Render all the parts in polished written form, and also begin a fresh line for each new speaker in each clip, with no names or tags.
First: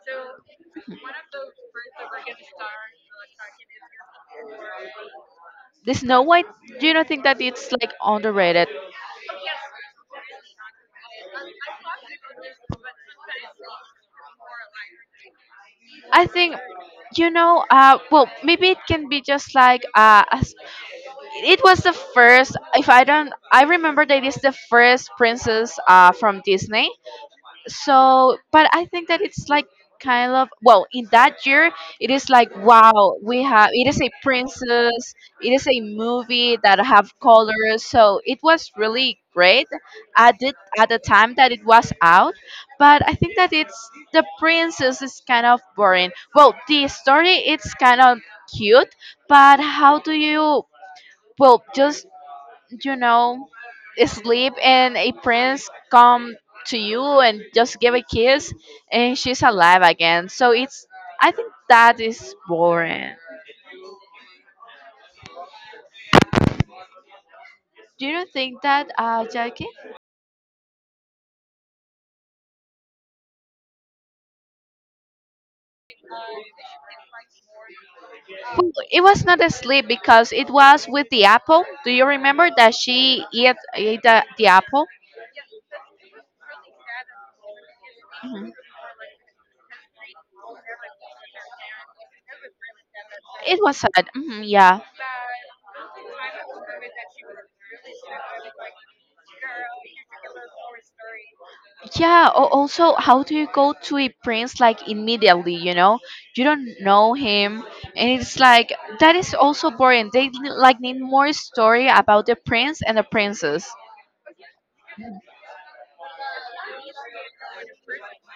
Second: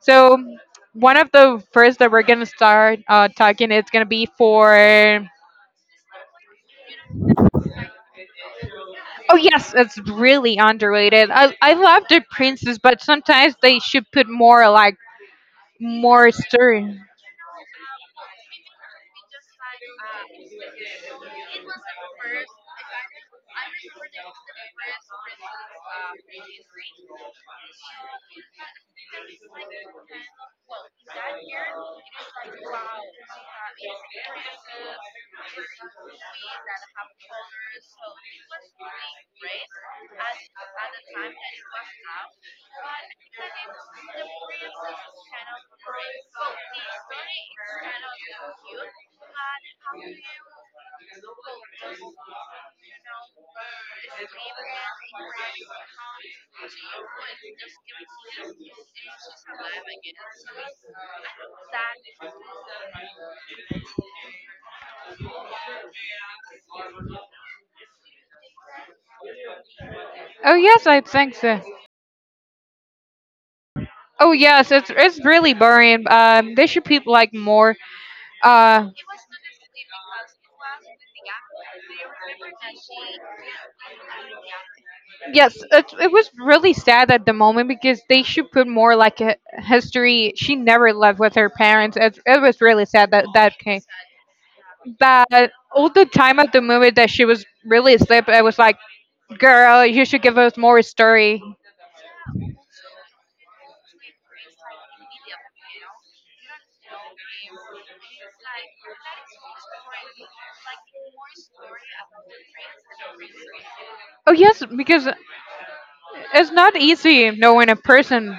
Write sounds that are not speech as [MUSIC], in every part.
So one of the first that we're gonna start talking is gonna be for.
The Snow White, do you not think that it's like underrated?
Oh yes, it's really underrated. I love the princes, but sometimes they should put more like
I
more
think,
story.
you know, uh, well, maybe it can be just like as it was the first. If I don't, I remember that it is the first princess from Disney, so but I think that it's like kind of well, in that year, it is like wow, we have, it is a princess, it is a movie that have colors, so it was really great at it at the time that it was out. But I think that it's the princess is kind of boring. Well, the story it's kind of cute, but how do you, well, just you know, sleep and a prince come to you and just give a kiss and she's alive again. So it's, I think that is boring. Do you think that, Jackie?
Oh yes, I think so. Oh yes, it's really boring. They should put like more.
Well,
Uh,
it was not a sleep because it was with the apple. Do you remember that she ate the apple?
yes, it was really sad at the moment because they should
Mhm.
put more like a history. She never lived with her parents. It was really sad that
It
came.
was sad. Hmm, yeah.
But all the time at the movie that she was really asleep, I was like, girl, you should give us more story.
Yeah, also how do you go to a prince like immediately, you know, you don't know him, and it's like that is also boring. They like need more story about the prince and the princess.
Oh, yes, because it's not easy knowing a person.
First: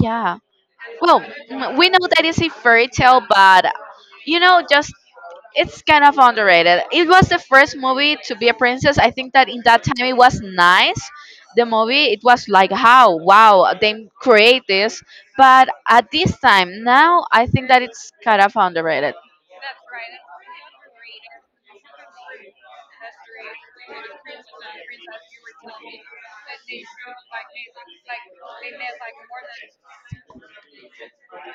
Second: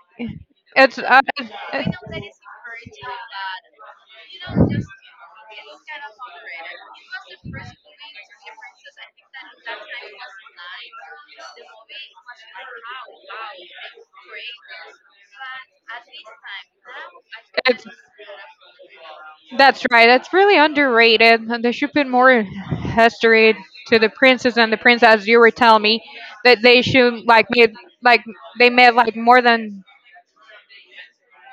Yeah.
It's.
Well, we
It-
know that it's a fairy tale, but you know, just it's kind of underrated. It was the first movie to be a princess. I think that in that time it was nice. The movie, it was like, how, wow, they create this. But at this time, now, I think that
it's
it's kind of underrated.
That's right. That's really underrated. And there should be more history to the princes and the prince, as you were telling me, that they should like meet like they met like more than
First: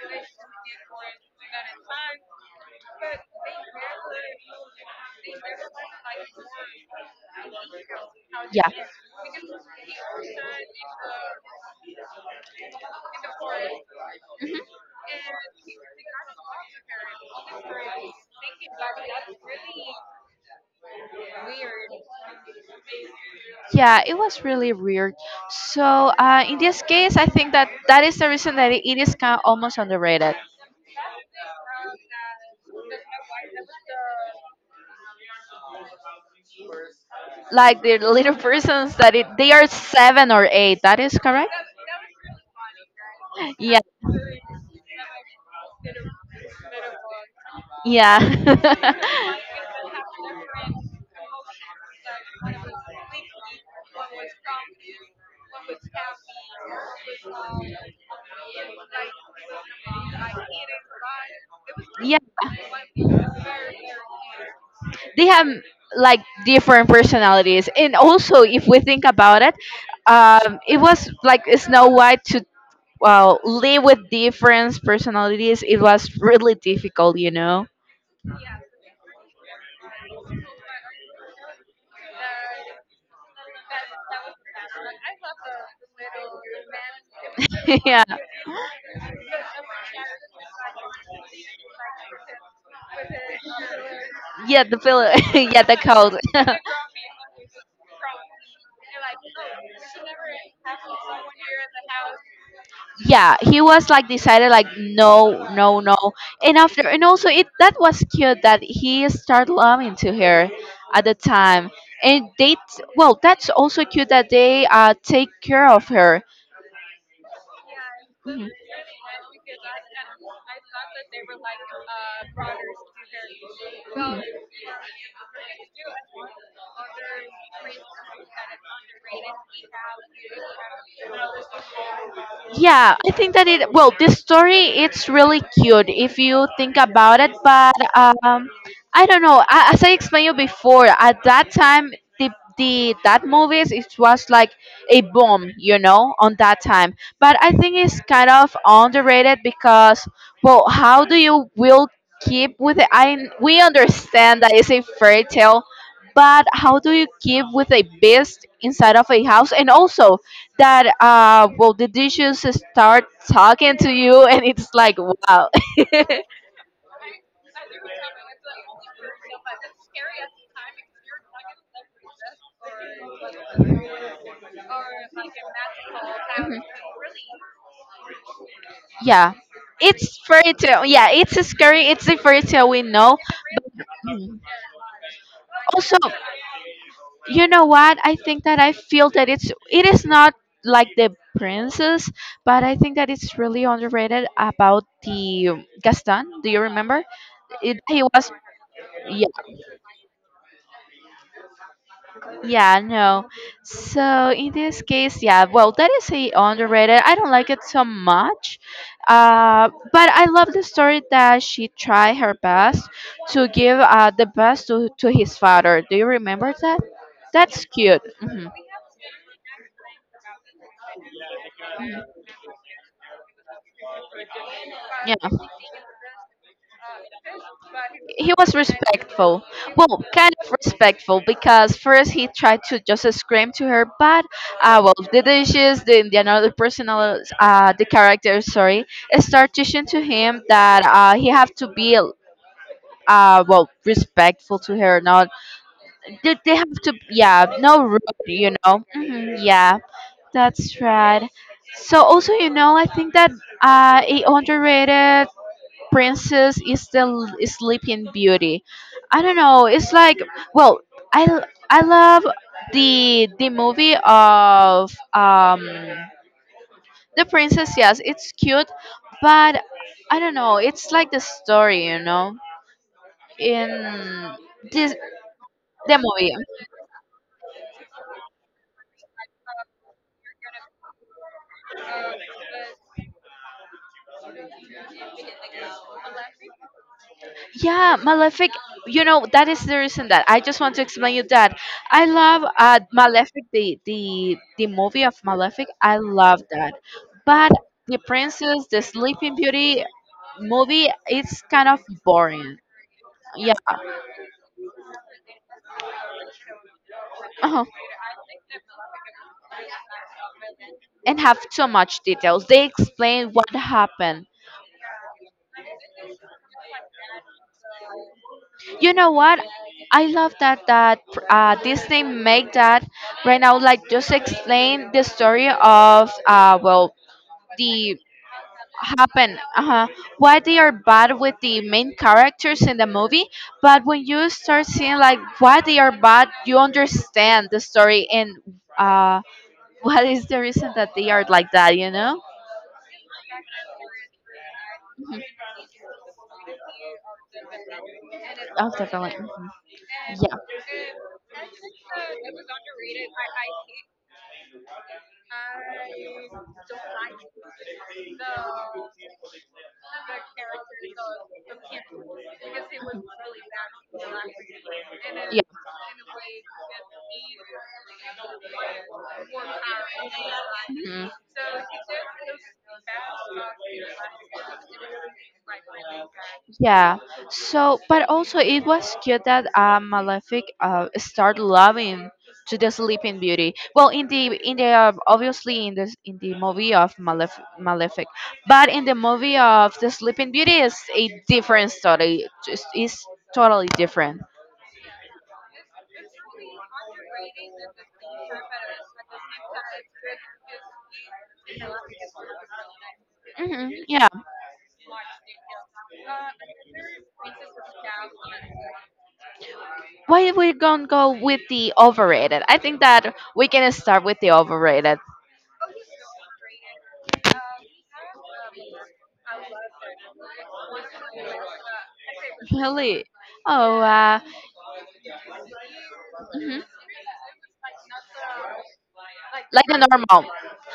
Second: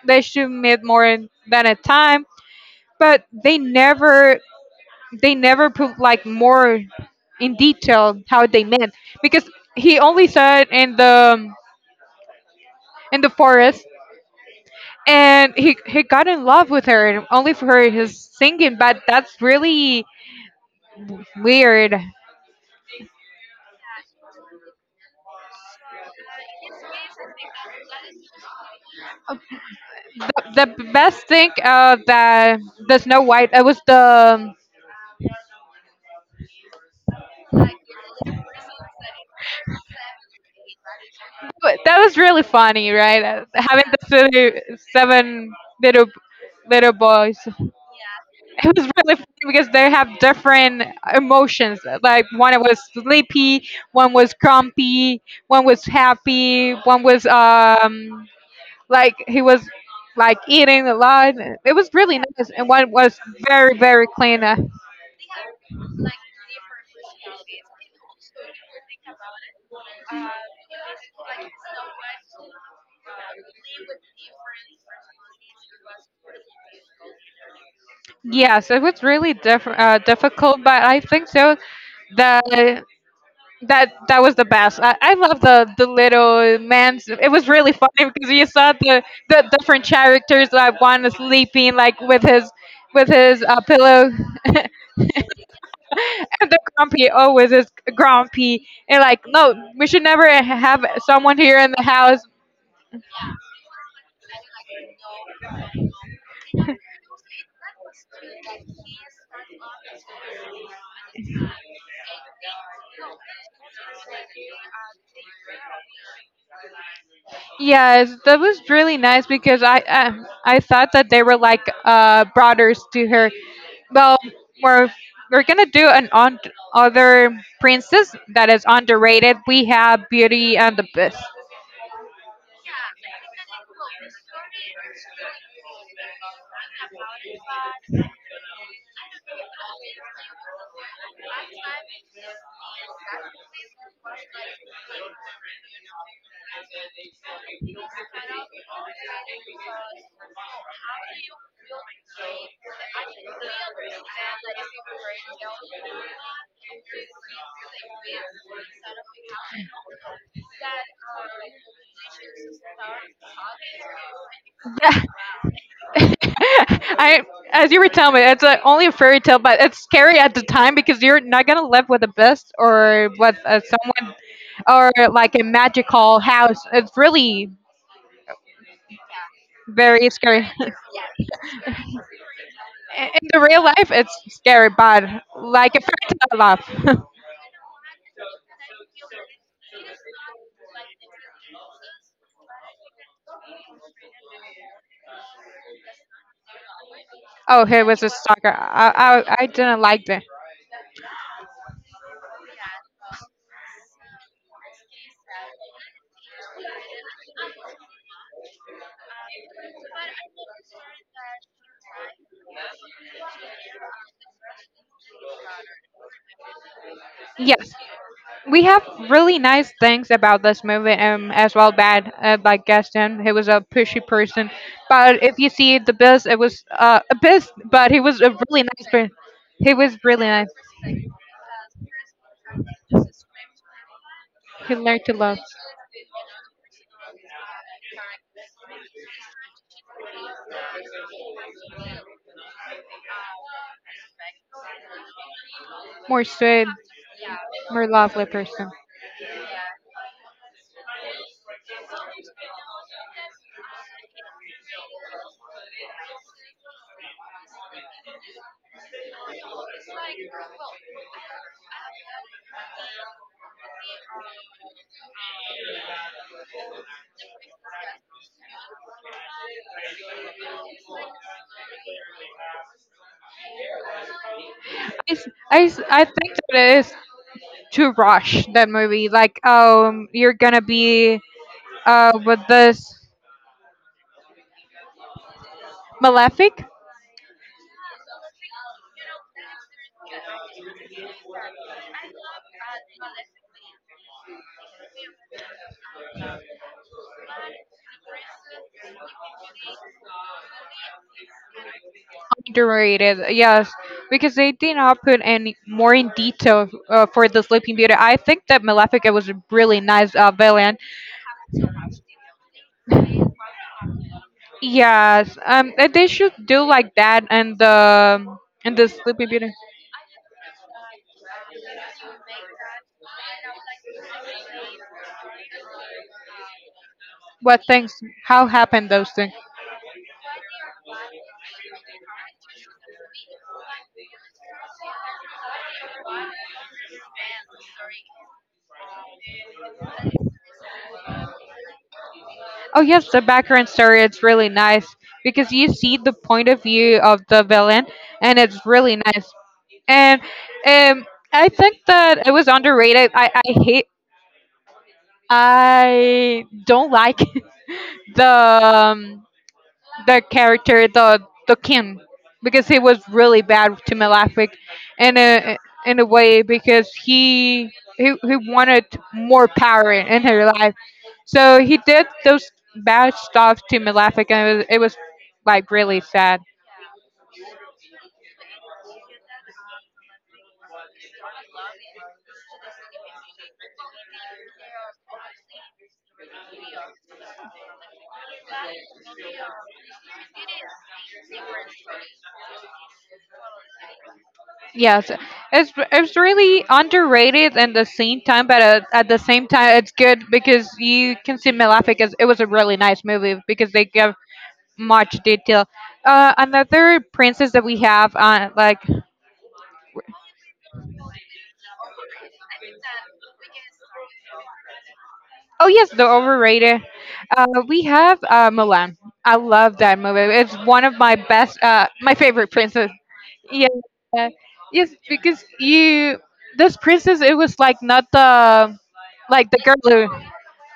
they should meet more than a time, but they never put like more in detail how they
Yeah.
met because he only saw it in the forest and he got in love with her only for his singing, but that's really weird.
Yeah, it was really weird. So in this case, I think that that is the reason that it is kind of almost
the
underrated.
the best thing that the Snow White that was the
Like the little persons that it, they are seven or eight. That is correct.
that was really funny, right?
Yeah.
Having the silly seven little little boys.
Yeah.
It was really funny
[LAUGHS]
because they have different emotions. Like one was sleepy, one was grumpy, one was happy, one was like he was like eating a lot. It was
Yeah,
really nice, and one was very very clean.
they have like different personalities, and also if we think about it, it was like Snow White to, well, live with different personalities, it was really difficult, you know.
Yes, it was really difficult, but I think so that that was the best. I love the little man's. It was
[LAUGHS]
really
Yeah,
funny because you saw the different characters like one sleeping like with his with his pillow, [LAUGHS]
yeah, the pillow. [LAUGHS] Yeah, the cold.
and the
[LAUGHS]
grumpy always is grumpy and like no, we should never have someone here in the house.
Yeah, he was like decided, like no, no, no. And after, and also it, that was cute that he started loving to her at the time, and well, that's also cute that they take care of her.
Yes, that
Hmm.
was really nice because I thought that they were like brothers to her. Well, we're we're gonna do an on other princess that is
Hmm,
underrated. We have Beauty and the Beast.
yeah, I think that it, well, this story, it's really cute if you think about it, but I don't know. I, as I explained you before, at that time, the, the that movies, it was like a boom, you know, on that time. But I think it's kind of underrated because, well, how do you will keep with it? I, we understand that it's a fairy tale, but how do you keep with a beast inside of a house, and also that well the dishes start talking to you [LAUGHS] and it's like
Yeah.
wow. [LAUGHS]
[LAUGHS] I as you were telling me, it's only a fairy tale, but it's scary at the time because you're not gonna live with a beast or with someone
Mhm.
or like a magical house. It's really
Yeah,
very
it's
scary.
fairy
[LAUGHS]
tale. Yeah, it's a scary, it's a fairy tale, we know.
In the real life, it's
Mhm.
scary, but like a
Also,
fairy tale love.
you know what, I think that I feel that it's, it is not like the princess, but I think that it's really underrated about the Gaston, do you remember?
[LAUGHS] Oh,
It
he was
He
a
was,
stalker. I,
yeah,
I I didn't like that.
yeah, no, so in this case, yeah, well that is a underrated, I don't like it so much. But I love the story that she tried her best to give the best to his father. Do you remember that? That's
Yes,
cute. Hmm.
we have really nice things about this movie, as well bad like Gaston, he was a pushy person,
Yeah,
but if you see the Biz, it was a Biz, but he was a
he was
really nice person.
respectful.
He was
Well,
really
kind
nice.
of respectful because first he tried to just scream to her, but
He
well,
learned to
the
love.
dishes, the another personal the character, sorry, start teaching to him that he have to be well respectful to her. Not
More
they
sweet,
have to, yeah, no,
more
rude,
lovely
you
person.
know. Hmm, yeah, that's right. So also, you know, I think that he underrated princess is the Sleeping Beauty. I don't know. It's like, well, I love the movie of the princess. Yes, it's cute, but I don't know. It's like the story, you know, in
I,
this
s- I s-
the
I
movie.
think that it is too rush that movie. Like, you're gonna be with this malefic.
Yeah, Malefic. You know that is the reason that I just want to explain you that I love Malefic, the movie of Malefic. I love that, but the Princess, the Sleeping Beauty movie, it's kind of boring.
Underrated.
Yeah,
Yes, because they did not put any more in detail for the
uh-huh.
Sleeping Beauty. I think that Malefica was a really nice villain.
And have too much details. They explain what happened.
Yes, and they should do like that and the
You know
Sleeping
what?
Beauty.
I love that that Disney make that right now. Like just explain the story of well
What things?
the
How happened those things?
happen, why they are bad with the main characters in the movie, but when you start seeing like why they are bad, you understand the story, and uh, what is the reason that they are like that, you know.
Oh yes, the background story. It's really nice
Mhm.
because you see the point of view of the villain, and it's
Oh
really
definitely.
nice.
Mhm.
And um, I think that it was underrated. I hate. I don't like [LAUGHS] the um, the character the Kim because he was really bad to Malefic in
Yeah, yeah.
a way because he wanted more power in her life
Mhm.
so he did those bad stuff to Malefic and it was like really sad.
Yeah. So, but also it was cute that Malefic started loving to the Sleeping Beauty. Well, in the obviously in this in the movie of Malefic, but in the movie of the Sleeping Beauty is a different story. Just is totally different.
Yes, it's really underrated and the same time, but at the same time, it's good because you can see Malefic as it was a really nice movie
Hmm.
because they
Yeah.
give much detail. Another princess that we have on like.
Why we gonna go with the overrated? I think that we can start with the overrated.
Oh yes, the overrated. We have Mulan. I love that movie. It's one of my best, my favorite princess.
Really?
Yeah,
Oh,
uh, yes, because you
mhm.
this princess, it was like not the like the
Like
girl
the
who,
normal,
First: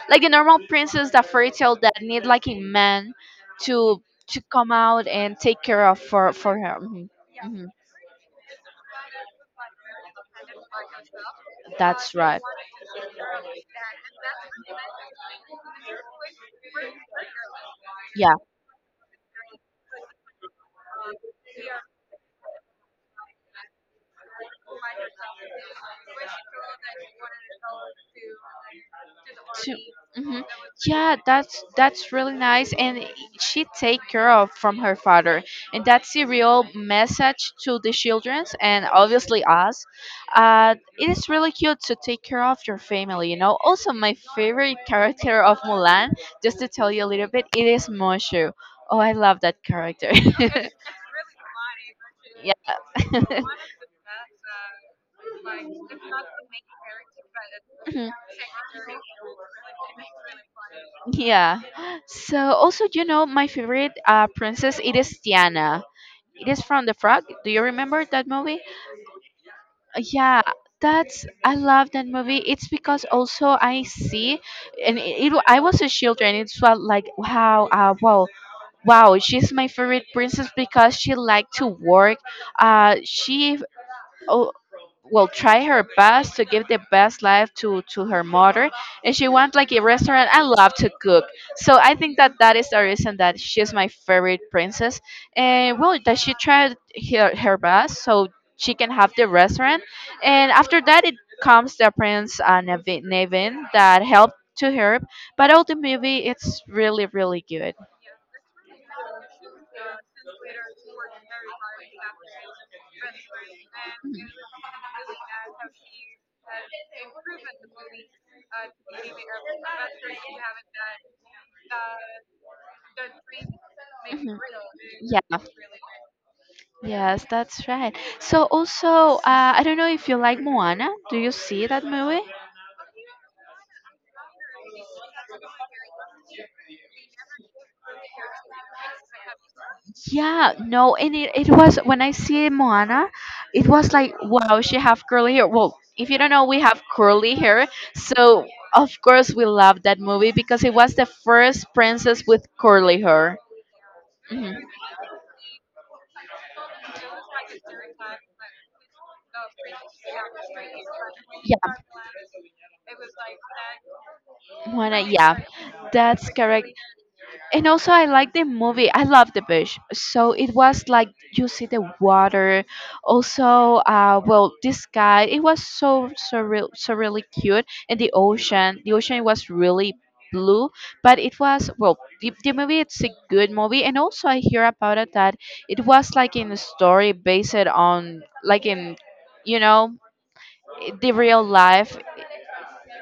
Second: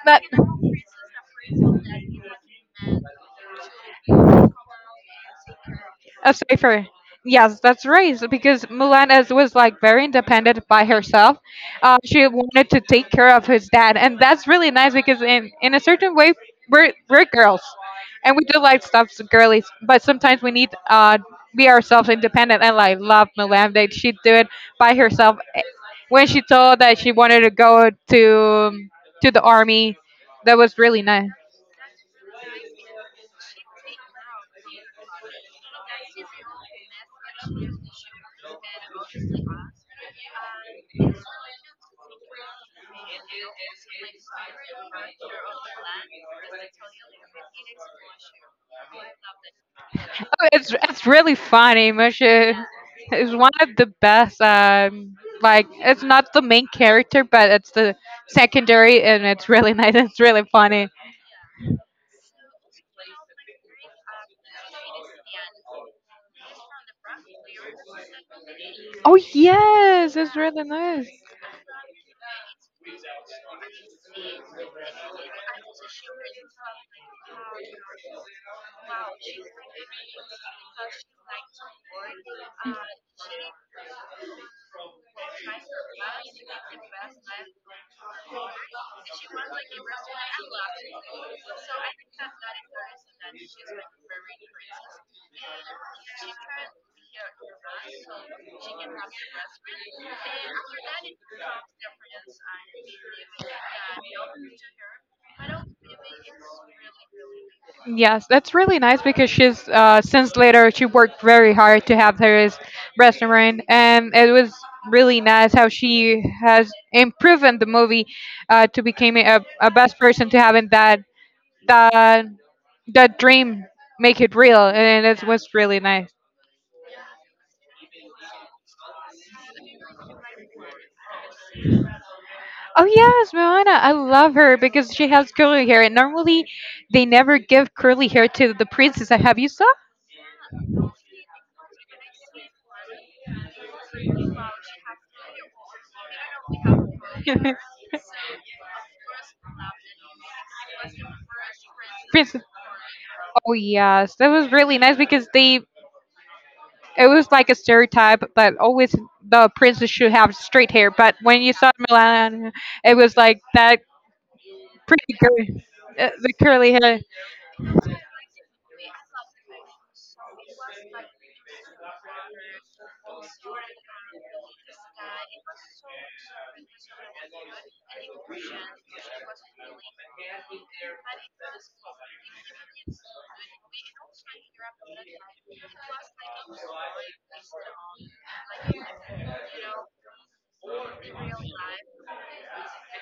not
like the normal princess that fairy tale that need like a man to to come out and take care of
a
for her.
safer.
Mhm,
Yes
mhm.
that's right so because mulan was like very independent by herself.
That's
She
right.
wanted to take care of his dad and that's really nice because in a certain way we're girls
Yeah.
and we do like stuff girly but sometimes we need be ourselves independent and like love mulan that she do it by herself. When she told that she wanted to go to the
To,
army
mhm.
that was really
Yeah,
nice.
that's really nice, and she take care of from her father, and that's the real message to the children and obviously us. It is really cute to take care of your family, you know. Also, my favorite character of Mulan, just to tell you a little bit, it is Mushu. Oh, I love that character.
Oh, it's
[LAUGHS]
it's really funny.
Yeah.
Mushu
[LAUGHS]
is one of the best. Like it's not the main character, but it's the
Mhm.
secondary, and it's really [LAUGHS] nice. It's really funny.
Yeah. So also, you know, my favorite princess it is Tiana. It is from The Frog. Do you remember that movie?
Oh yes, it's
Yeah,
really nice.
that's, I love that movie. It's because also I see, and it, I was a child, and it's felt like wow, wow, wow. She's my favorite princess because she liked to work. She oh, will try her best to give the best life to her mother, and she wants like a restaurant. I love to cook, so I think that that is the reason that she's my favorite princess, and well, that she tried her best so she can have the restaurant, and after that it comes the prince Navin that helped to her. But all the movie it's really really good.
Yes, that's really nice because she's since later she worked very hard to have her as restaurant, and it was really nice how she has improved in the movie to become a best person to having that that that dream make it
Mhm.
real and
Yeah.
it was really nice.
Yes, that's right. So also, I don't know if you like Moana. Do you see that movie?
Oh yes moana I love her because she has curly hair and normally they never give curly hair to the princess have you saw.
Yeah,
[LAUGHS]
no, and it was when I see Moana, it was like wow, she have curly hair. Well, if you don't know, we have curly hair, so of course we love that movie because it was the first princess
Princess
with curly hair.
oh yes that
Hmm.
was really nice because they it was like a stereotype but always the princess should have straight hair but when you
Yeah,
saw milan it was like that
Moana.
pretty
Yeah,
curly,
that's
the
correct.
curly hair.
And also, I like the movie. I love the bush. So it was like you see the water. Also, well, this guy, it was so surreal, so really cute. And the ocean was really blue. But it was, well, the movie. It's a good movie. And also, I hear about it that it was like in a story based on like in, you know, the real life.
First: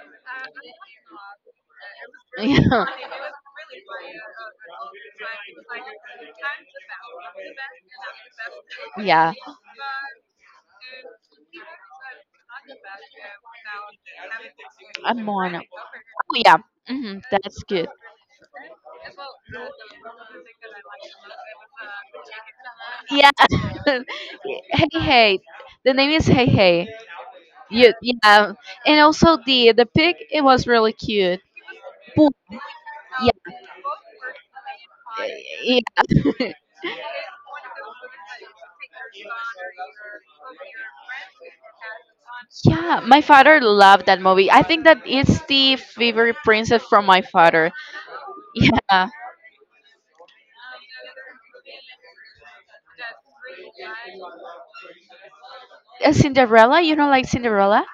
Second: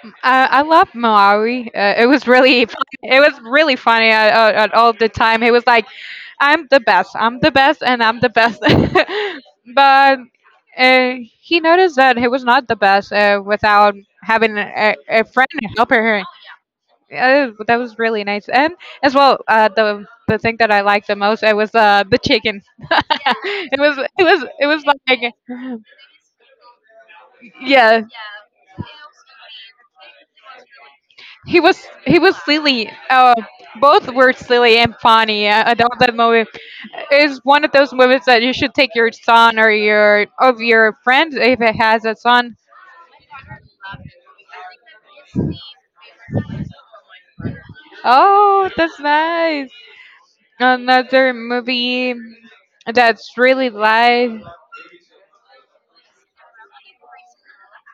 I love Maui. It was
[LAUGHS]
really, [LAUGHS] fun.
Yeah.
It was really funny at all the time. He was like, "I'm the best. I'm the best, and I'm the best."
Yeah.
[LAUGHS] but uh, he noticed that he was not the best without having a,
I'm
a friend
mono.
to help her.
Oh yeah. Hmm, that's
That
good.
was really nice, and as well, the thing that I liked the most it was the chicken. [LAUGHS]
Yeah.
it was
[LAUGHS]
it was it was
Hey,
like
hey. The name is Hey Hey. You,
yeah.
yeah. And also the pig, it was really cute.
he was he
Boo.
was silly.
Yeah.
Both were silly and funny. I love that movie.
[LAUGHS]
It's one of those movies that you should take your son or your of your friend if it has a son.
Yeah. Yeah, my father loved that movie. I think that it's the favorite princess from my father.
Oh,
Yeah.
that's nice. Another movie that's really light.
Cinderella, you know, like Cinderella?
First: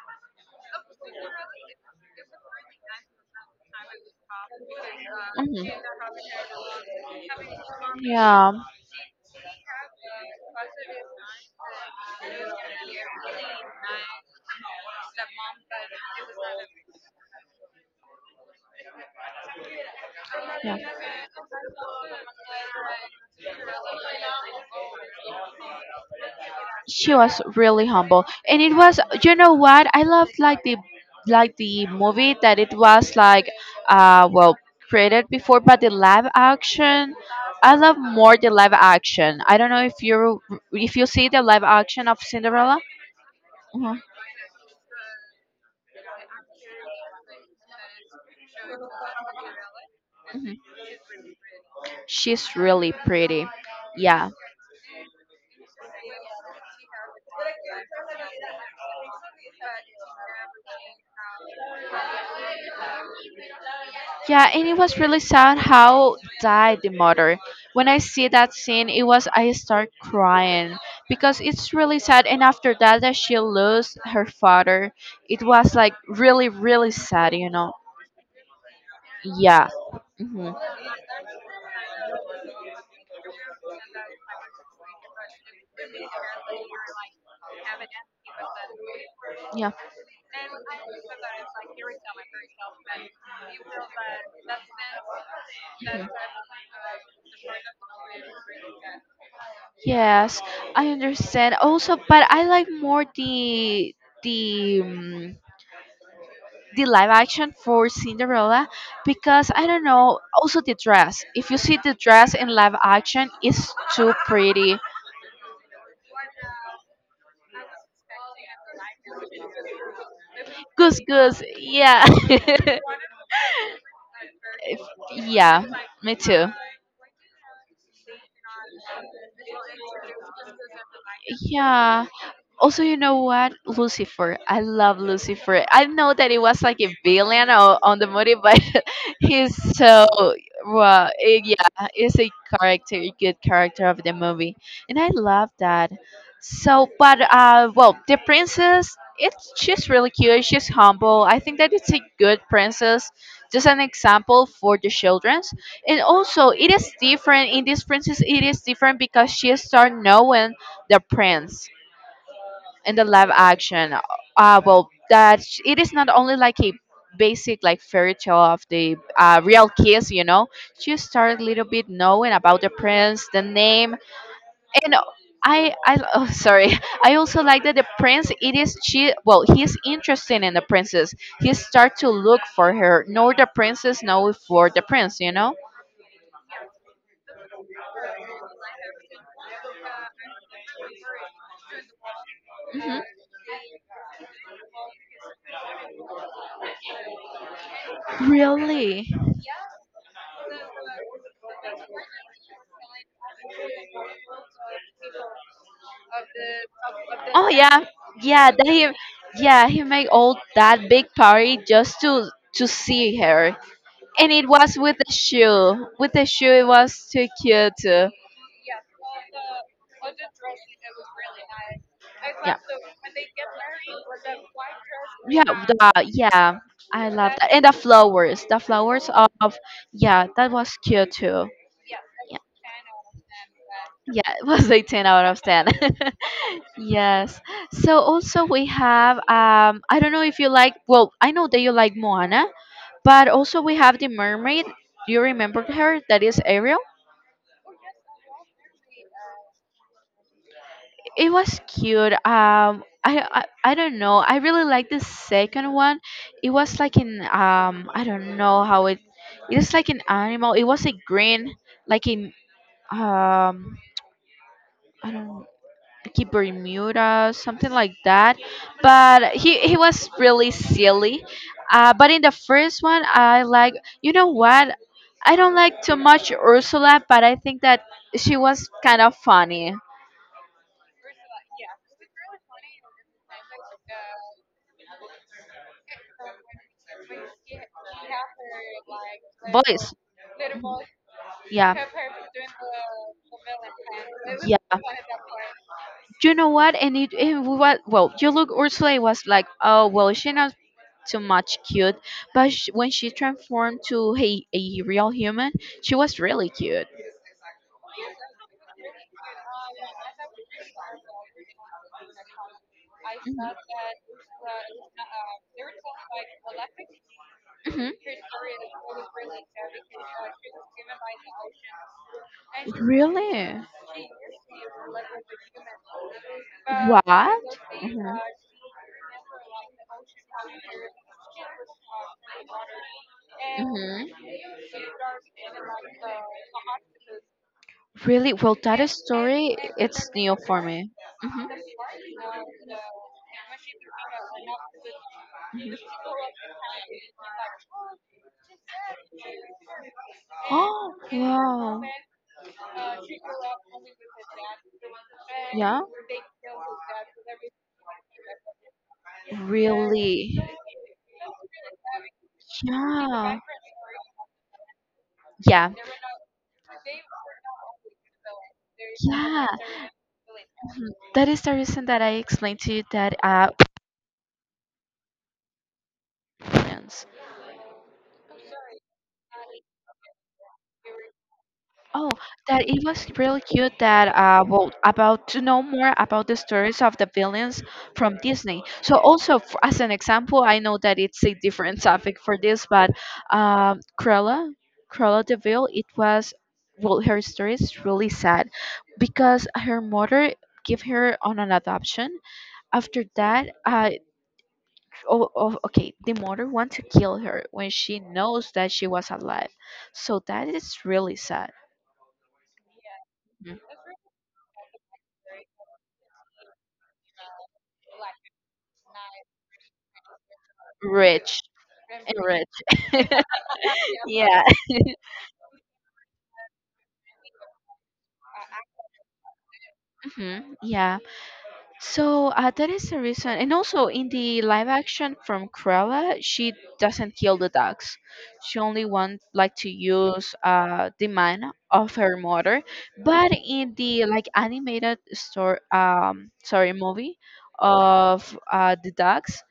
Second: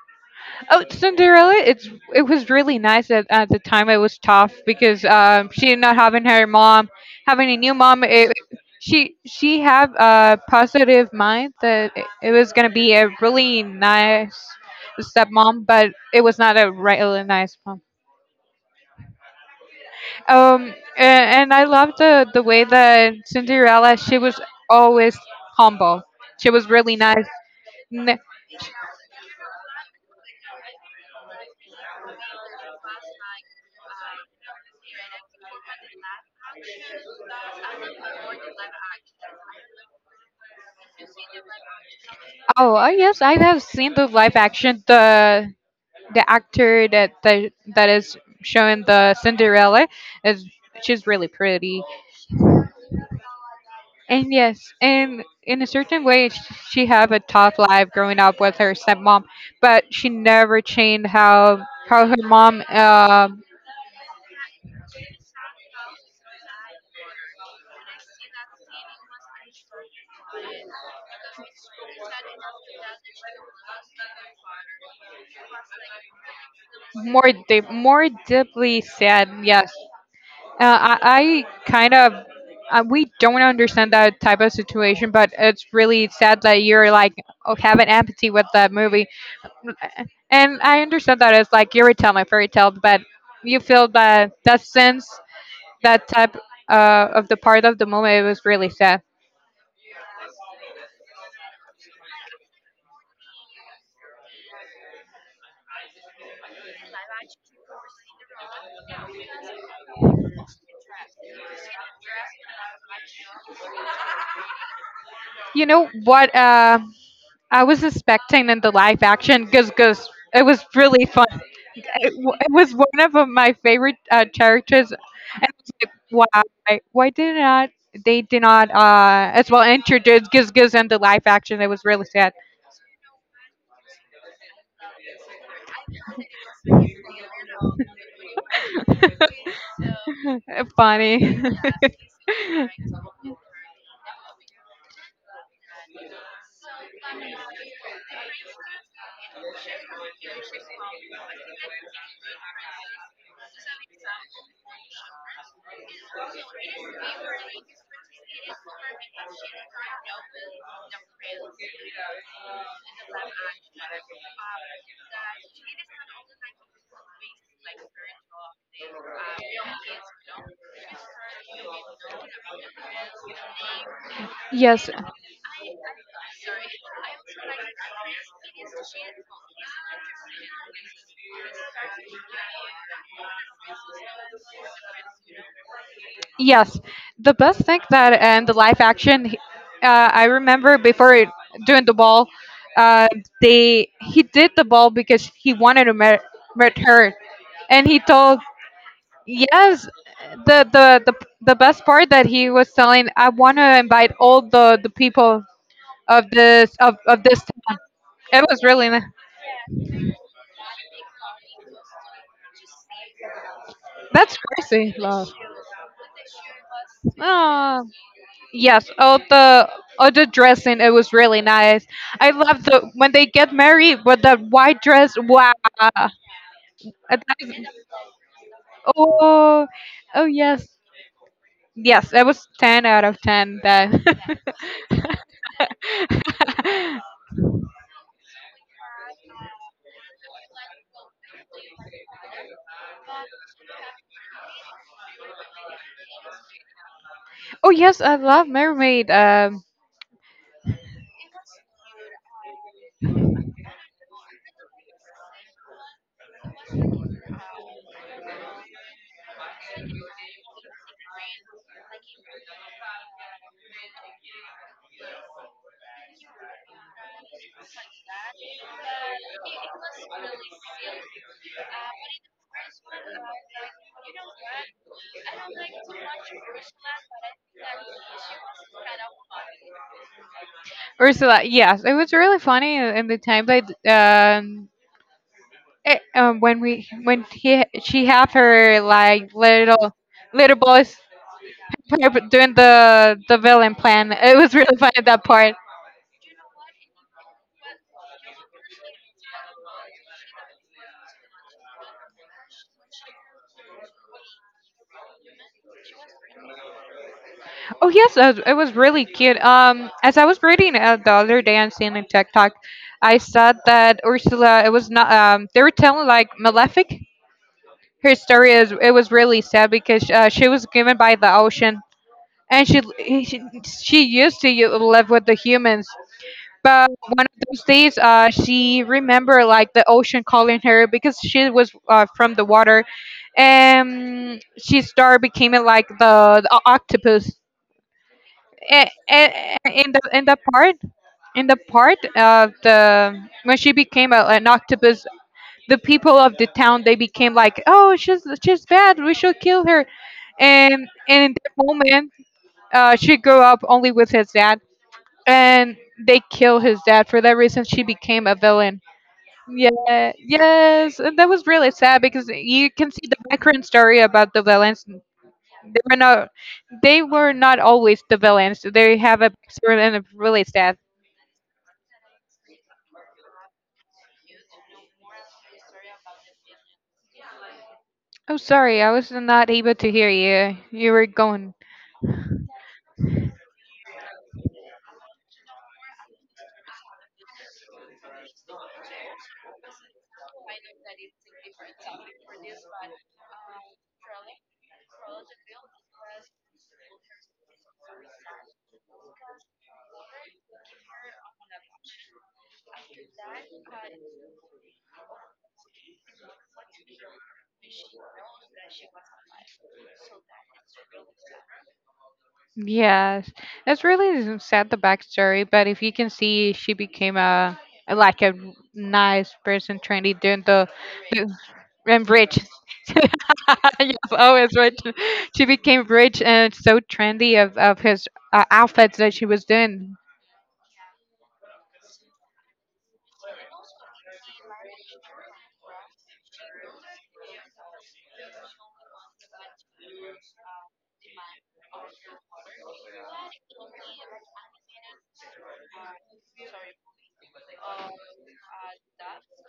Oh, Cinderella! It was really nice at the time. It was tough because
Mhm.
she not having her mom, having a new mom. It,
Yeah.
she had a positive mind that it was gonna be a really nice stepmom, but it was not a really nice mom. And I loved the way that
Yeah.
Cinderella. She was always humble. She was really
She
nice.
was really
N-
humble, and it was, you know what I loved, like the, like the movie that it was like well created before, but the live action, I love more the live action. I don't know if you see the live action of
Oh,
Cinderella.
yes, I have seen
Mhm,
the live action, the actor that is showing the Cinderella is
mhm.
she's really pretty.
She's really pretty. Yeah.
And yes, and in a certain way, she have a tough life growing up with her stepmom, but she never changed how her mom
Yeah, and it was really sad how died the mother. When I see that scene, it was I start crying because it's really sad. And after that, that she lost her father, it was like really, really
more
sad. You know?
more deeply said
Yeah.
yes.
Hmm.
Uh, I kind of we don't understand that type of situation, but it's really sad that you're like oh, having empathy with that movie.
Yeah.
And I understand that it's like your tale, my fairy tale, but you feel that sense,
Mhm.
that type of the part of the moment, it was really sad.
Yes, I understand. Also, but I like more the. The live action for Cinderella, because I don't know. Also, the dress. If you see the dress in live action, it's too pretty.
You know what? I was expecting in the live action Goose Goose. It was
Goose,
really fun.
goose. Yeah.
It was
[LAUGHS]
one of my favorite characters, and
Yeah.
it's like,
Me too.
why? Why did not they did not as well introduce Goose Goose in the live action? It was
Yeah.
really sad,
Also, you know what? Lucifer. I love Lucifer. I know that it was like a villain on the movie, but [LAUGHS] he's so
[LAUGHS]
well,
funny.
yeah, he's a character, a good character of the movie, and I
[LAUGHS]
love that. So, but well, the princess, it's she's really cute. She's humble. I think that it's a good princess, just an example for the childrens. And also, it is different in this princess. It is different because she start knowing the prince in the live action well it is not only like a basic like fairy tale of the real kiss, she start a little bit knowing about the prince, the name.
Yes.
And I oh, sorry, [LAUGHS] I also like that the prince it is she well, he's interested in the princess. He start to look for her nor the princess know for the prince, you know.
Yes, the best thing that and the live action, I remember before it, doing the ball,
Hmm.
uh, they he did the ball because he wanted to meet her, and he told
Really?
yes. The, the the the best part that he was telling, I want to invite all the people of this of this.
Oh yeah,
It
yeah.
was
That
really
he,
nice.
yeah, he made all that big party just to see her, and
That's
it was
crazy,
with the
love.
shoe. With the shoe, it was too cute.
Oh,
Too.
yes. Oh, the dressing. It was really nice. I
Yeah,
love the when they get married with that white dress.
yeah,
Wow.
yeah.
And
I love that, and the flowers. The flowers of,
Oh,
yeah,
oh
that
yes,
was cute too.
yes. That was 10 out of 10. Then.
Yeah, it was a 10 out of 10. [LAUGHS]
[LAUGHS]
Yes. So also we have I don't know if you like, well, I know that you like Moana. But also we have the mermaid. Do you remember her? That is Ariel.
Oh yes, I love Mermaid.
It was cute. I don't know. I really like the second one. It was like an I don't know how it. It is like an animal. It was a green, like in um I don't. Keep Bermuda, something like that. But he was really silly. But in the first one, I like, you know what? I don't like too much Ursula, but I think that she was kind of funny.
Ursula. Yes, it was really funny in the time they um when we when he she have her like
Voice.
little boys
Yeah.
doing the villain plan. It was
Yeah.
really fun at that part.
You know what? And it was, well, you look, Ursula was like, oh well, she not too much cute, but sh when she transformed to a real human, she was really cute.
Oh yes, it was really cute. As I was reading the other day and seeing in TikTok, I saw that Ursula, it was not they were telling like malefic,
Mhm. Mhm.
her story is, it was really sad because she was given by the ocean, and she,
Really?
she used to live with the humans. But one of
What?
those days,
Mhm.
she remember like the ocean calling her because she was from the water,
Mhm.
and she started becoming like the octopus.
Really? Well, that
And,
is story,
in the
it's
in
new
the
for
part,
me. Hmm.
in the part of the, when she became an octopus, the people of the town, they became like, oh, she's bad. We should kill her. And,
Oh,
and in that
wow.
moment, she grew up only with his dad, and
Yeah?
they kill his dad. For that reason, she became a villain. Yeah,
Really?
yes, and that was really sad because you can see the
Yeah.
background story about the villains. They
Yeah.
were not, they were not always the villains. They have a
Yeah.
backstory and it's really sad.
Mhm. That is the reason that I explained to you that uh,
Oh sorry, I was not able to hear you, you were going.
oh, that it was really cute that well about to know more about the stories of the villains from Disney. So also f as an example, I know that it's a different topic for this, but Cruella, Cruella de Vil, it was, well, her story is really sad because her mother gave her on an adoption. After that, oh, oh okay, the mother want to kill her when she knows that she was alive. So that is really sad.
Yes, that's really sad, the backstory. But if you can see, she became a, like a nice person, trendy, doing the,
Rich
and
and
rich. [LAUGHS]
rich. [LAUGHS]
Yep,
Yeah.
always rich. She became rich and so trendy of his outfits that she was doing.
Hmm. Yeah. So that is the reason. And also in the live action from Cruella, she doesn't kill the dogs. She only want like to use the mind of her mother. But in the like animated store, sorry, movie of the dogs,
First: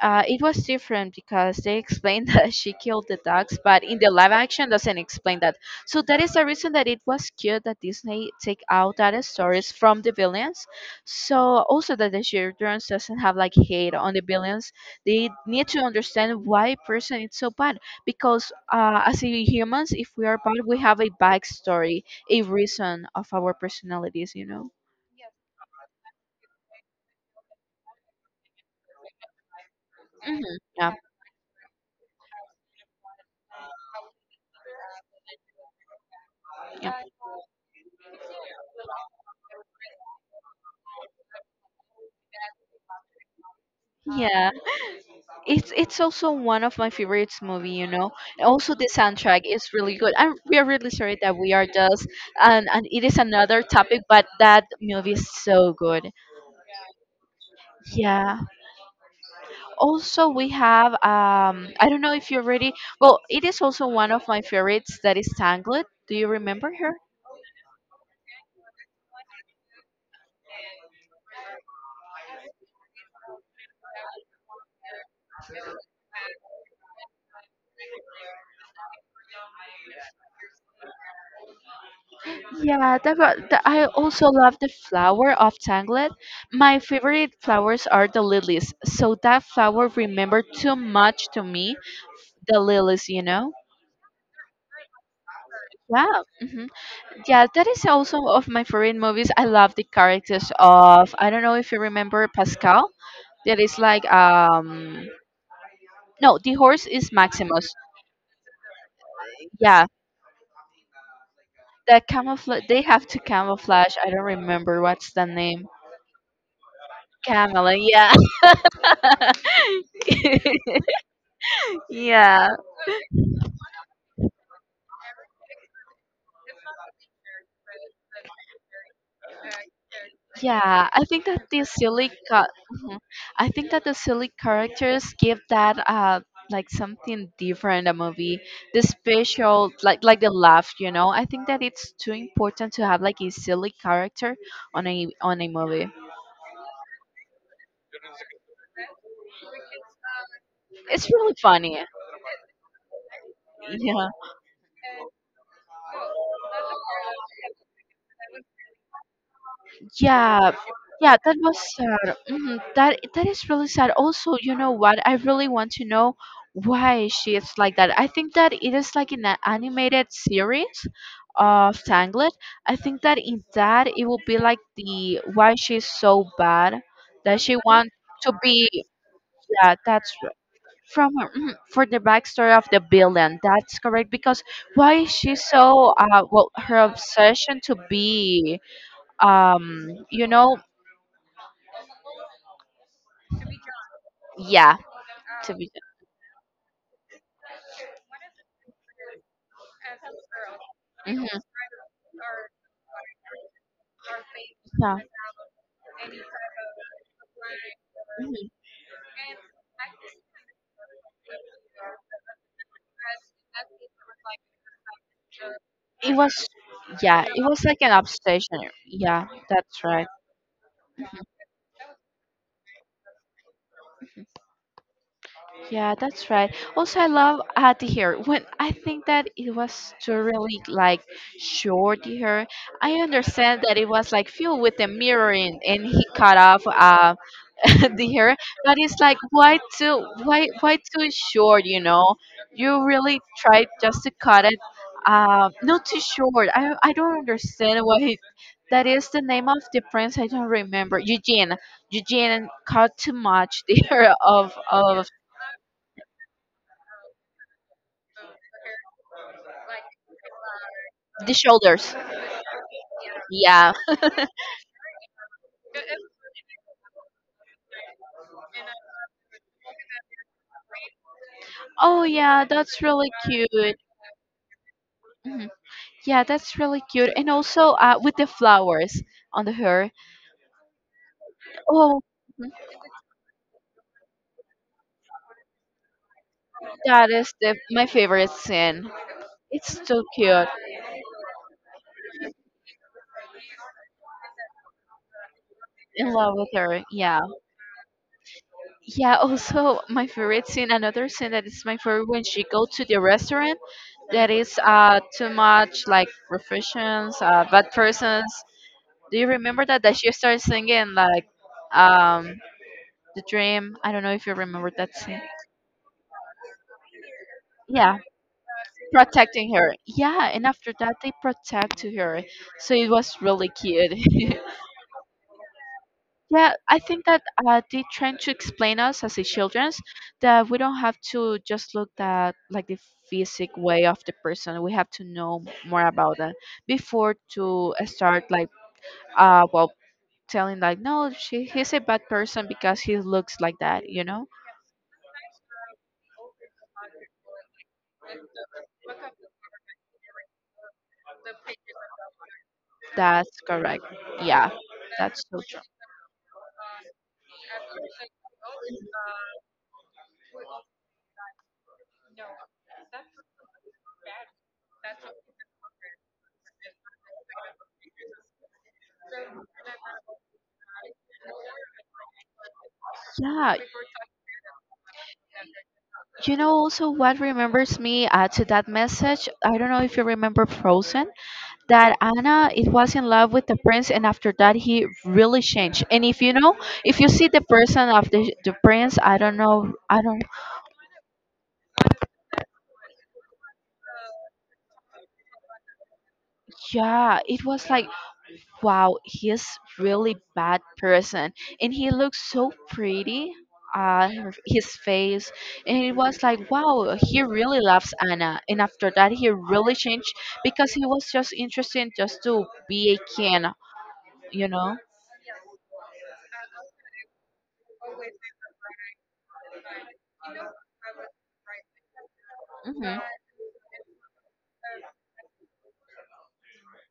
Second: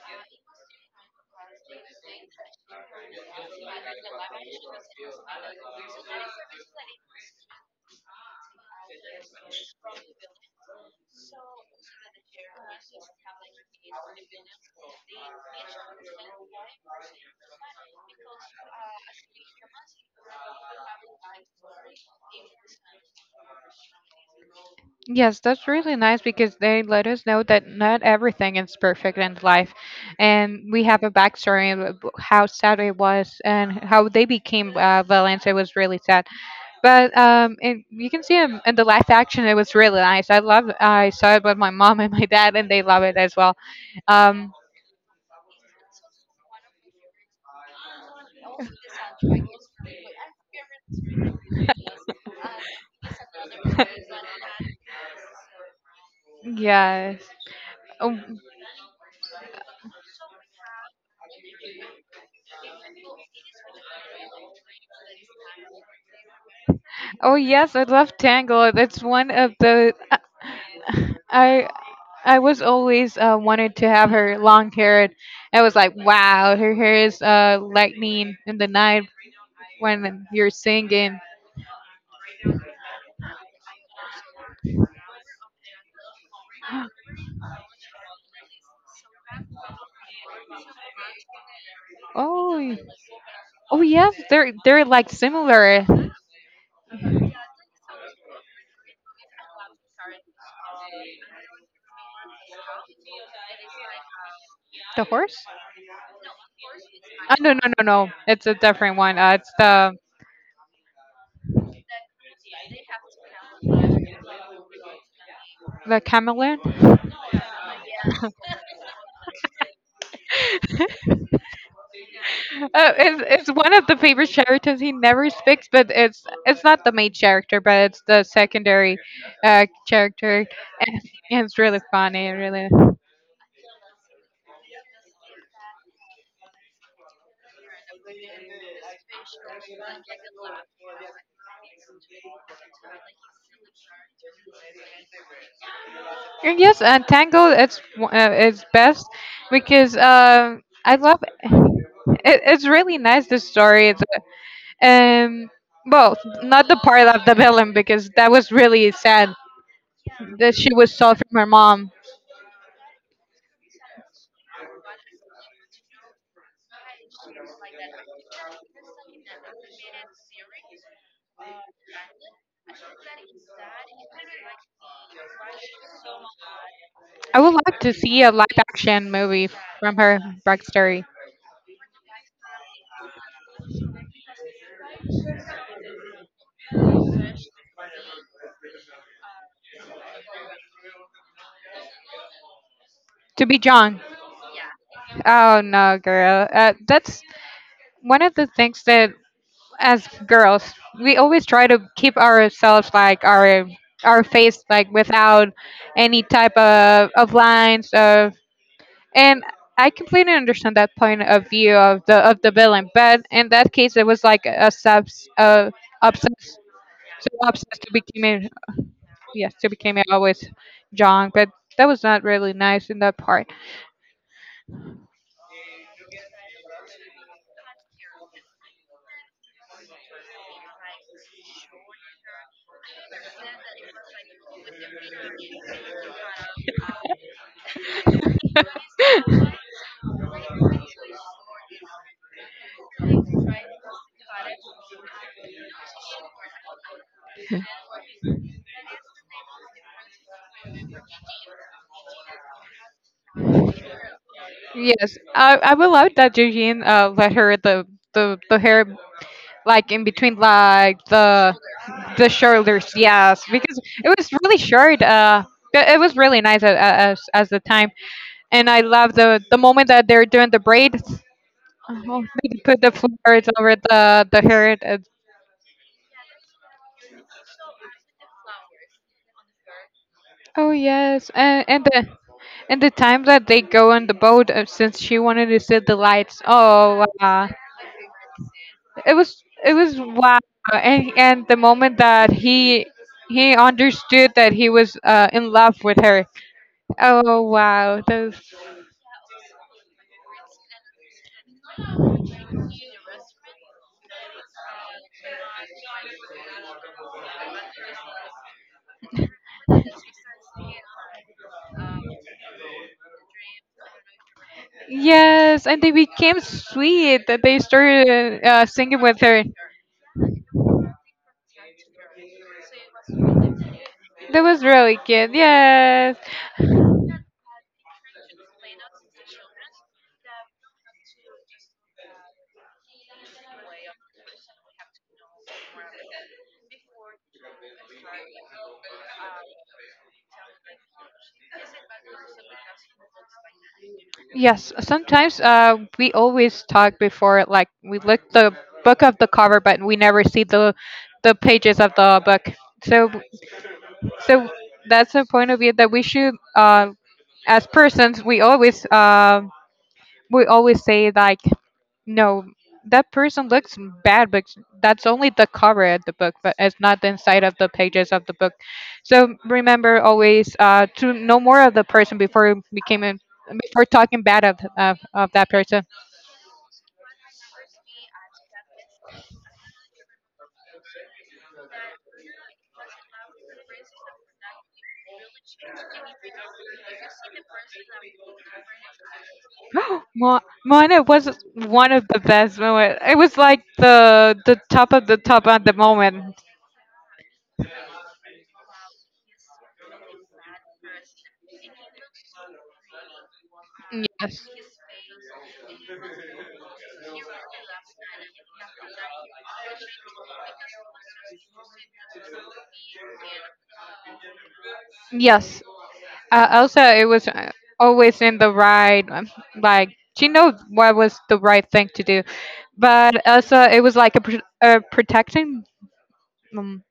It was different because they explained [LAUGHS] that she killed the dogs, but in the live action doesn't explain that. So that is the reason that it was cute that Disney take out that stories from the villains. So also that the children doesn't have like hate on the villains. They need to understand why person is so bad because as a humans, if we are bad, we have a backstory, a reason of our personalities. You know.
Yes, that's really nice because they let us know that not everything is perfect in life,
Hmm.
and we
Yeah.
have a backstory of how sad it was and how they became villains. It was really sad,
Yeah.
but and you can see in the live action, it was really nice. I love. I saw it with my mom and my dad, and they love it as well.
Yeah.
Um,
It's also one of my favorites movie, you know. And also the soundtrack is really good. And we are really sorry that we are just and it is another topic, but that movie is so good.
yes. Oh,
Yeah. Also we have I don't know if you already, well, it is also one of my favorites that is Tangled. Do you remember her?
oh yes, I love Tangle. That's one of the, I I was always wanted to have her long hair. I was like, wow, her hair is lightning in the night when you're singing.
Yeah, that I also love the flower of Tangled. My favorite flowers are the lilies. So that flower remembered too much to me, the
Oh, y-
lilies, you know?
oh yes, they're like similar.
Yeah. Hmm. Yeah, that is also of my favorite movies. I love the characters of, I don't know if you remember, Pascal. That is like
The horse?
no, the horse is
Oh, no, no,
Maximus.
no, no. It's a different one. It's
Yeah.
the
The camouflage, they have to camouflage. I don't remember what's the name.
the chameleon.
Camela, yeah. [LAUGHS] [LAUGHS] Yeah.
Uh, it's, it's one of the favorite characters. He never speaks, but it's not the main character, but it's the secondary character,
Yeah,
and
I think
[LAUGHS]
that
it's
the
really
silly
funny. Really,
Mhm. I think that the silly characters give that like something different a movie. The special like the laugh, you know. I think that it's too important to have like a silly character on a movie.
and yes, and Tangled, it's it's best because I
It's
love
really
[SIGHS]
funny.
it, it's really nice the story. It's
Yeah.
um well, not the part of the villain because that was really sad
Yeah,
that she was
yeah,
sold from
that
her
was
mom.
sad. Hmm. That that is really sad. Also, you know what? I really want to know why she is like that. I think that it is like in an animated series of Tangled. I think that in that it will be like the why she's so bad that
I would
she
like
wants
to see
to
a live
be.
action movie
Yeah,
from her backstory
from her, mhm, for the backstory of the villain. That's correct because why is she so well, her obsession to be, you know.
to be John.
Yeah, to
Oh
be.
no, girl. That's one of the things that as girls, we
Hmm.
always try to keep ourselves like our face, like
Yeah.
without any type of lines
Mhm.
of, and I completely understand that point of view of the villain, but in that case it was like a subs, uh,
It was,
obsessed,
yeah,
so
it was like
obsessed
an
to became,
obsession. Yeah,
yes, to
that's
became
right.
always John, but that was not really nice in that part.
Yeah, that's right. Also, I love Hattie hair. When I think that it was too really like short hair, I understand that it was like filled with the mirror, and he cut off [LAUGHS] the hair. That is like why too, why too short, you know. You really tried just to cut it, not too short. I don't understand why. That is the name of the prince, I don't remember, Eugene. Eugene cut too much the [LAUGHS] hair of
Yes, I would love that Eugene let her the, the hair like in between like
the
the
shoulders,
the shoulders. Yes,
yeah.
because it was really short. But it was really nice as the time, and I love the moment that they're doing the braids.
Oh
Oh,
yeah,
they put
that's
the
really
flowers
cute.
over the hair. Uh,
Mhm. Yeah, that's really cute, and also with the flowers on the hair.
oh yes, and
Oh,
the, and the time that they go on the boat, since she wanted to see the lights. Oh
that is
wow.
the my favorite scene.
It was,
It's
it was
so
wow.
cute.
And the moment that he understood that he was in love with
In
her.
love with her. Yeah.
Oh wow, those.
Yeah, [LAUGHS] also my favorite scene, another scene that is my favorite, when she go to the restaurant that is too much like professions, bad persons. Do you remember that that she starts singing like, um the dream? I don't know if you remember that scene.
Yes, and they became sweet that they
Yeah,
started singing with her.
protecting her. Yeah, and after that they protect to her. So it was really cute.
That
[LAUGHS]
was really cute, yes.
Yeah, I think that they trying to explain us as a childrens that we don't have to just look at like the physic way of the person. We have to know more about them before to start like well telling like, no, she, he's a bad person because he looks like that. You know.
Yes, sometimes we always talk before like, we look the book of the cover but we never see the pages of the book, so,
That's correct. Yeah,
so that's
that's
a
so
point
true.
of view that we should, as persons, we always say like, no, that person looks bad, but that's only the cover of the book, but it's not the inside of the pages of the book. So remember always to know more of the person before you became a,
Yeah,
before talking bad of that person.
you know also what remembers me to that message. I don't know if you remember Frozen, that Anna it was in love with the prince and after that he really changed. And if you know, if you see the person of the prince, I don't know, I
[GASPS]
don't.
Mo- Moana was one of the best moment. It was like the top of the top at the moment.
Yeah, it was like wow, he is really bad person. And he looks so pretty
Yes.
his face, and it was like wow, he really loves Anna, and after that he really changed because he was just interested just to be a king, you know.
Yes. Also, it was always in the right, like she knew what was the right thing to do.
Hmm.
But also, it was like a, a protecting, um,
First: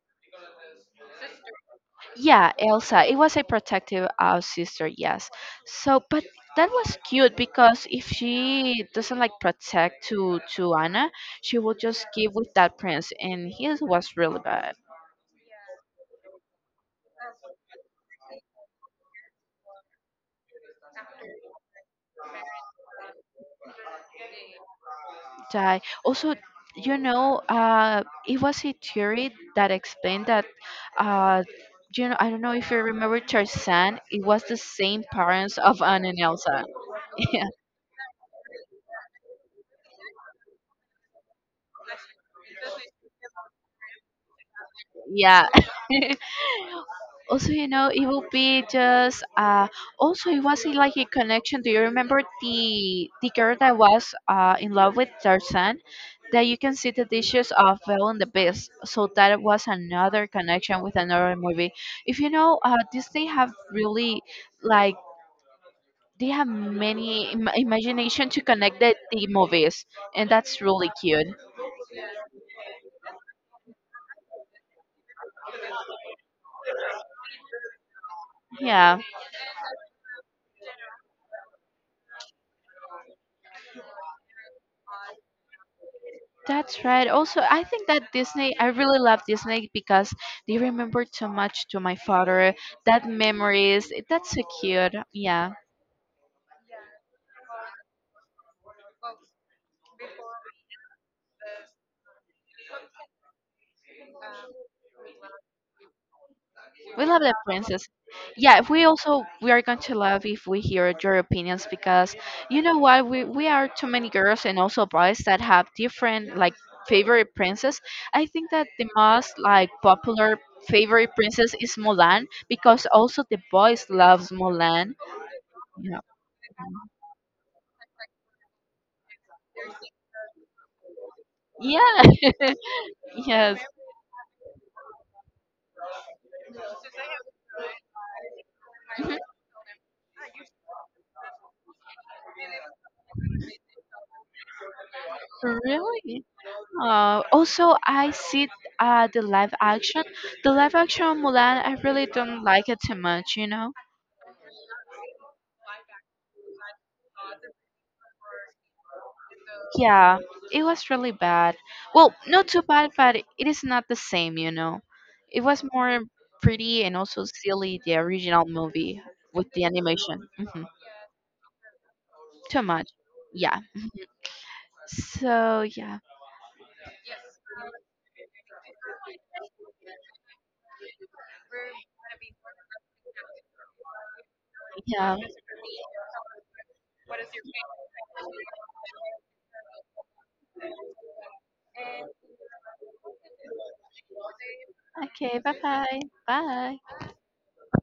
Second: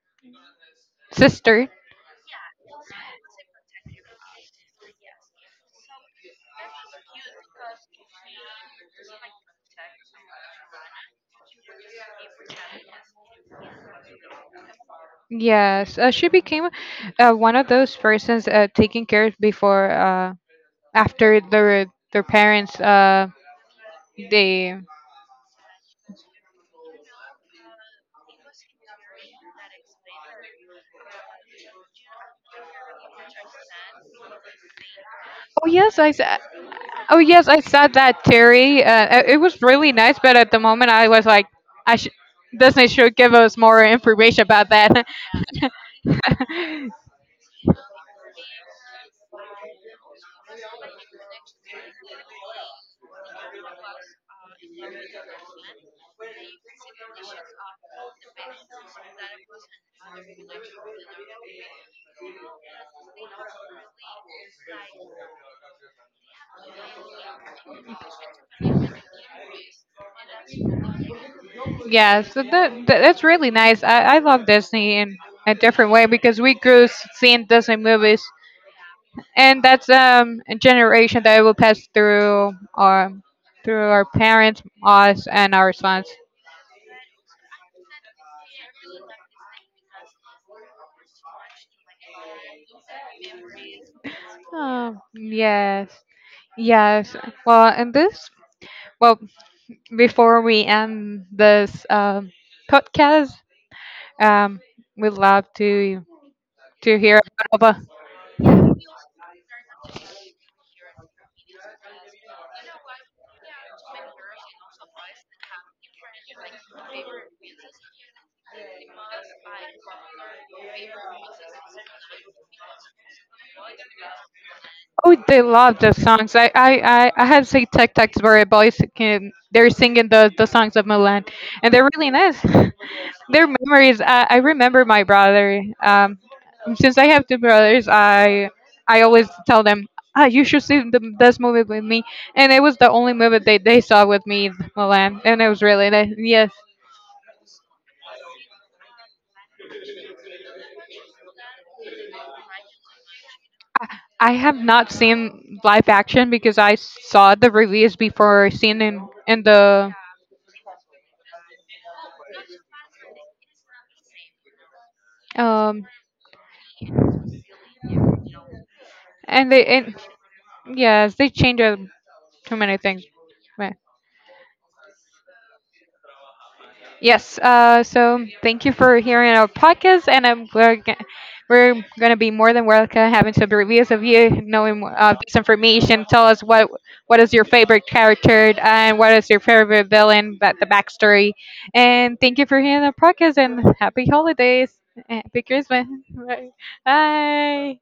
sister.
Yeah, Elsa. It was a protective sister, yes. So, but that was cute because if she doesn't like protect to Anna, she will just give with that prince, and his was really bad.
Yes, she became one of those persons taking care of before, after their parents. They.
Die. Also, you know, it was a theory that explained that, uh, you know, I don't know if you remember Tarzan. It was the same parents
Oh
of
yes,
Anna
I
and
said.
Elsa.
Oh yes, I
[LAUGHS]
said that Terry. It, it was really nice, but at the moment, I was like, I should. Disney should give us more information about that.
Yeah. [LAUGHS]
[LAUGHS]
Also, you know, it will be just also it was like a connection. Do you remember the girl that was in love with Tarzan, that you can see the dishes of Belle and the Beast. So that was another connection with another movie. If you know, Disney have really like, they have many imagination to connect the movies, and that's really cute.
Yeah, so that, that that's really nice. I love Disney in a different way because we grew seeing Disney movies,
Yeah.
and that's a generation that will pass through our, through our parents, us, and our sons.
That's right. Also, I think that Disney, I really love Disney because they remember so much to my father. That memories, that's so cute.
Oh
Yeah,
yes, yes. Well, and this, well, before we end this podcast, um, we'd love to
we
hear
love
a
that
bit of a.
princess. Yeah, we also we are going to love if we hear your opinions because you know what, we are too many girls and also boys that have different like favorite princess. I think that the most like popular favorite princess is Mulan because also the boys loves Mulan.
Oh, they love the
Yeah.
songs. I had say Tech Tech's where boys can, they're singing the songs of Milan, and they're
Yeah.
really nice.
[LAUGHS]
[LAUGHS] Their
Yes.
memories. I remember my brother. Since I have two brothers, I always tell them, ah, you should see the, this movie with me, and it was the only movie they saw with me, Milan, and it was really nice.
Really?
Yes.
Also, I see the live action. The live action of Mulan, I really don't like it too much, you know?
I have not seen live action because I saw the reviews before seeing in the,
Yeah, it was really bad. Well, not too bad, but it is not the same, you know? It was
um
more pretty and also silly, the original movie with
and
the
they and,
animation. Hmm.
yes, they change too
Too
many
much.
things.
Yeah.
Right.
So, yeah.
Yes. So thank you for hearing our podcast, and we're we're gonna be more than welcome having some reviews of you, knowing
Yeah.
this information. Tell us what is your favorite character and what is your favorite villain, but the backstory. And thank you for hearing our podcast, and happy holidays,
Okay,
happy Christmas.
bye-bye. Bye.
[LAUGHS] Bye.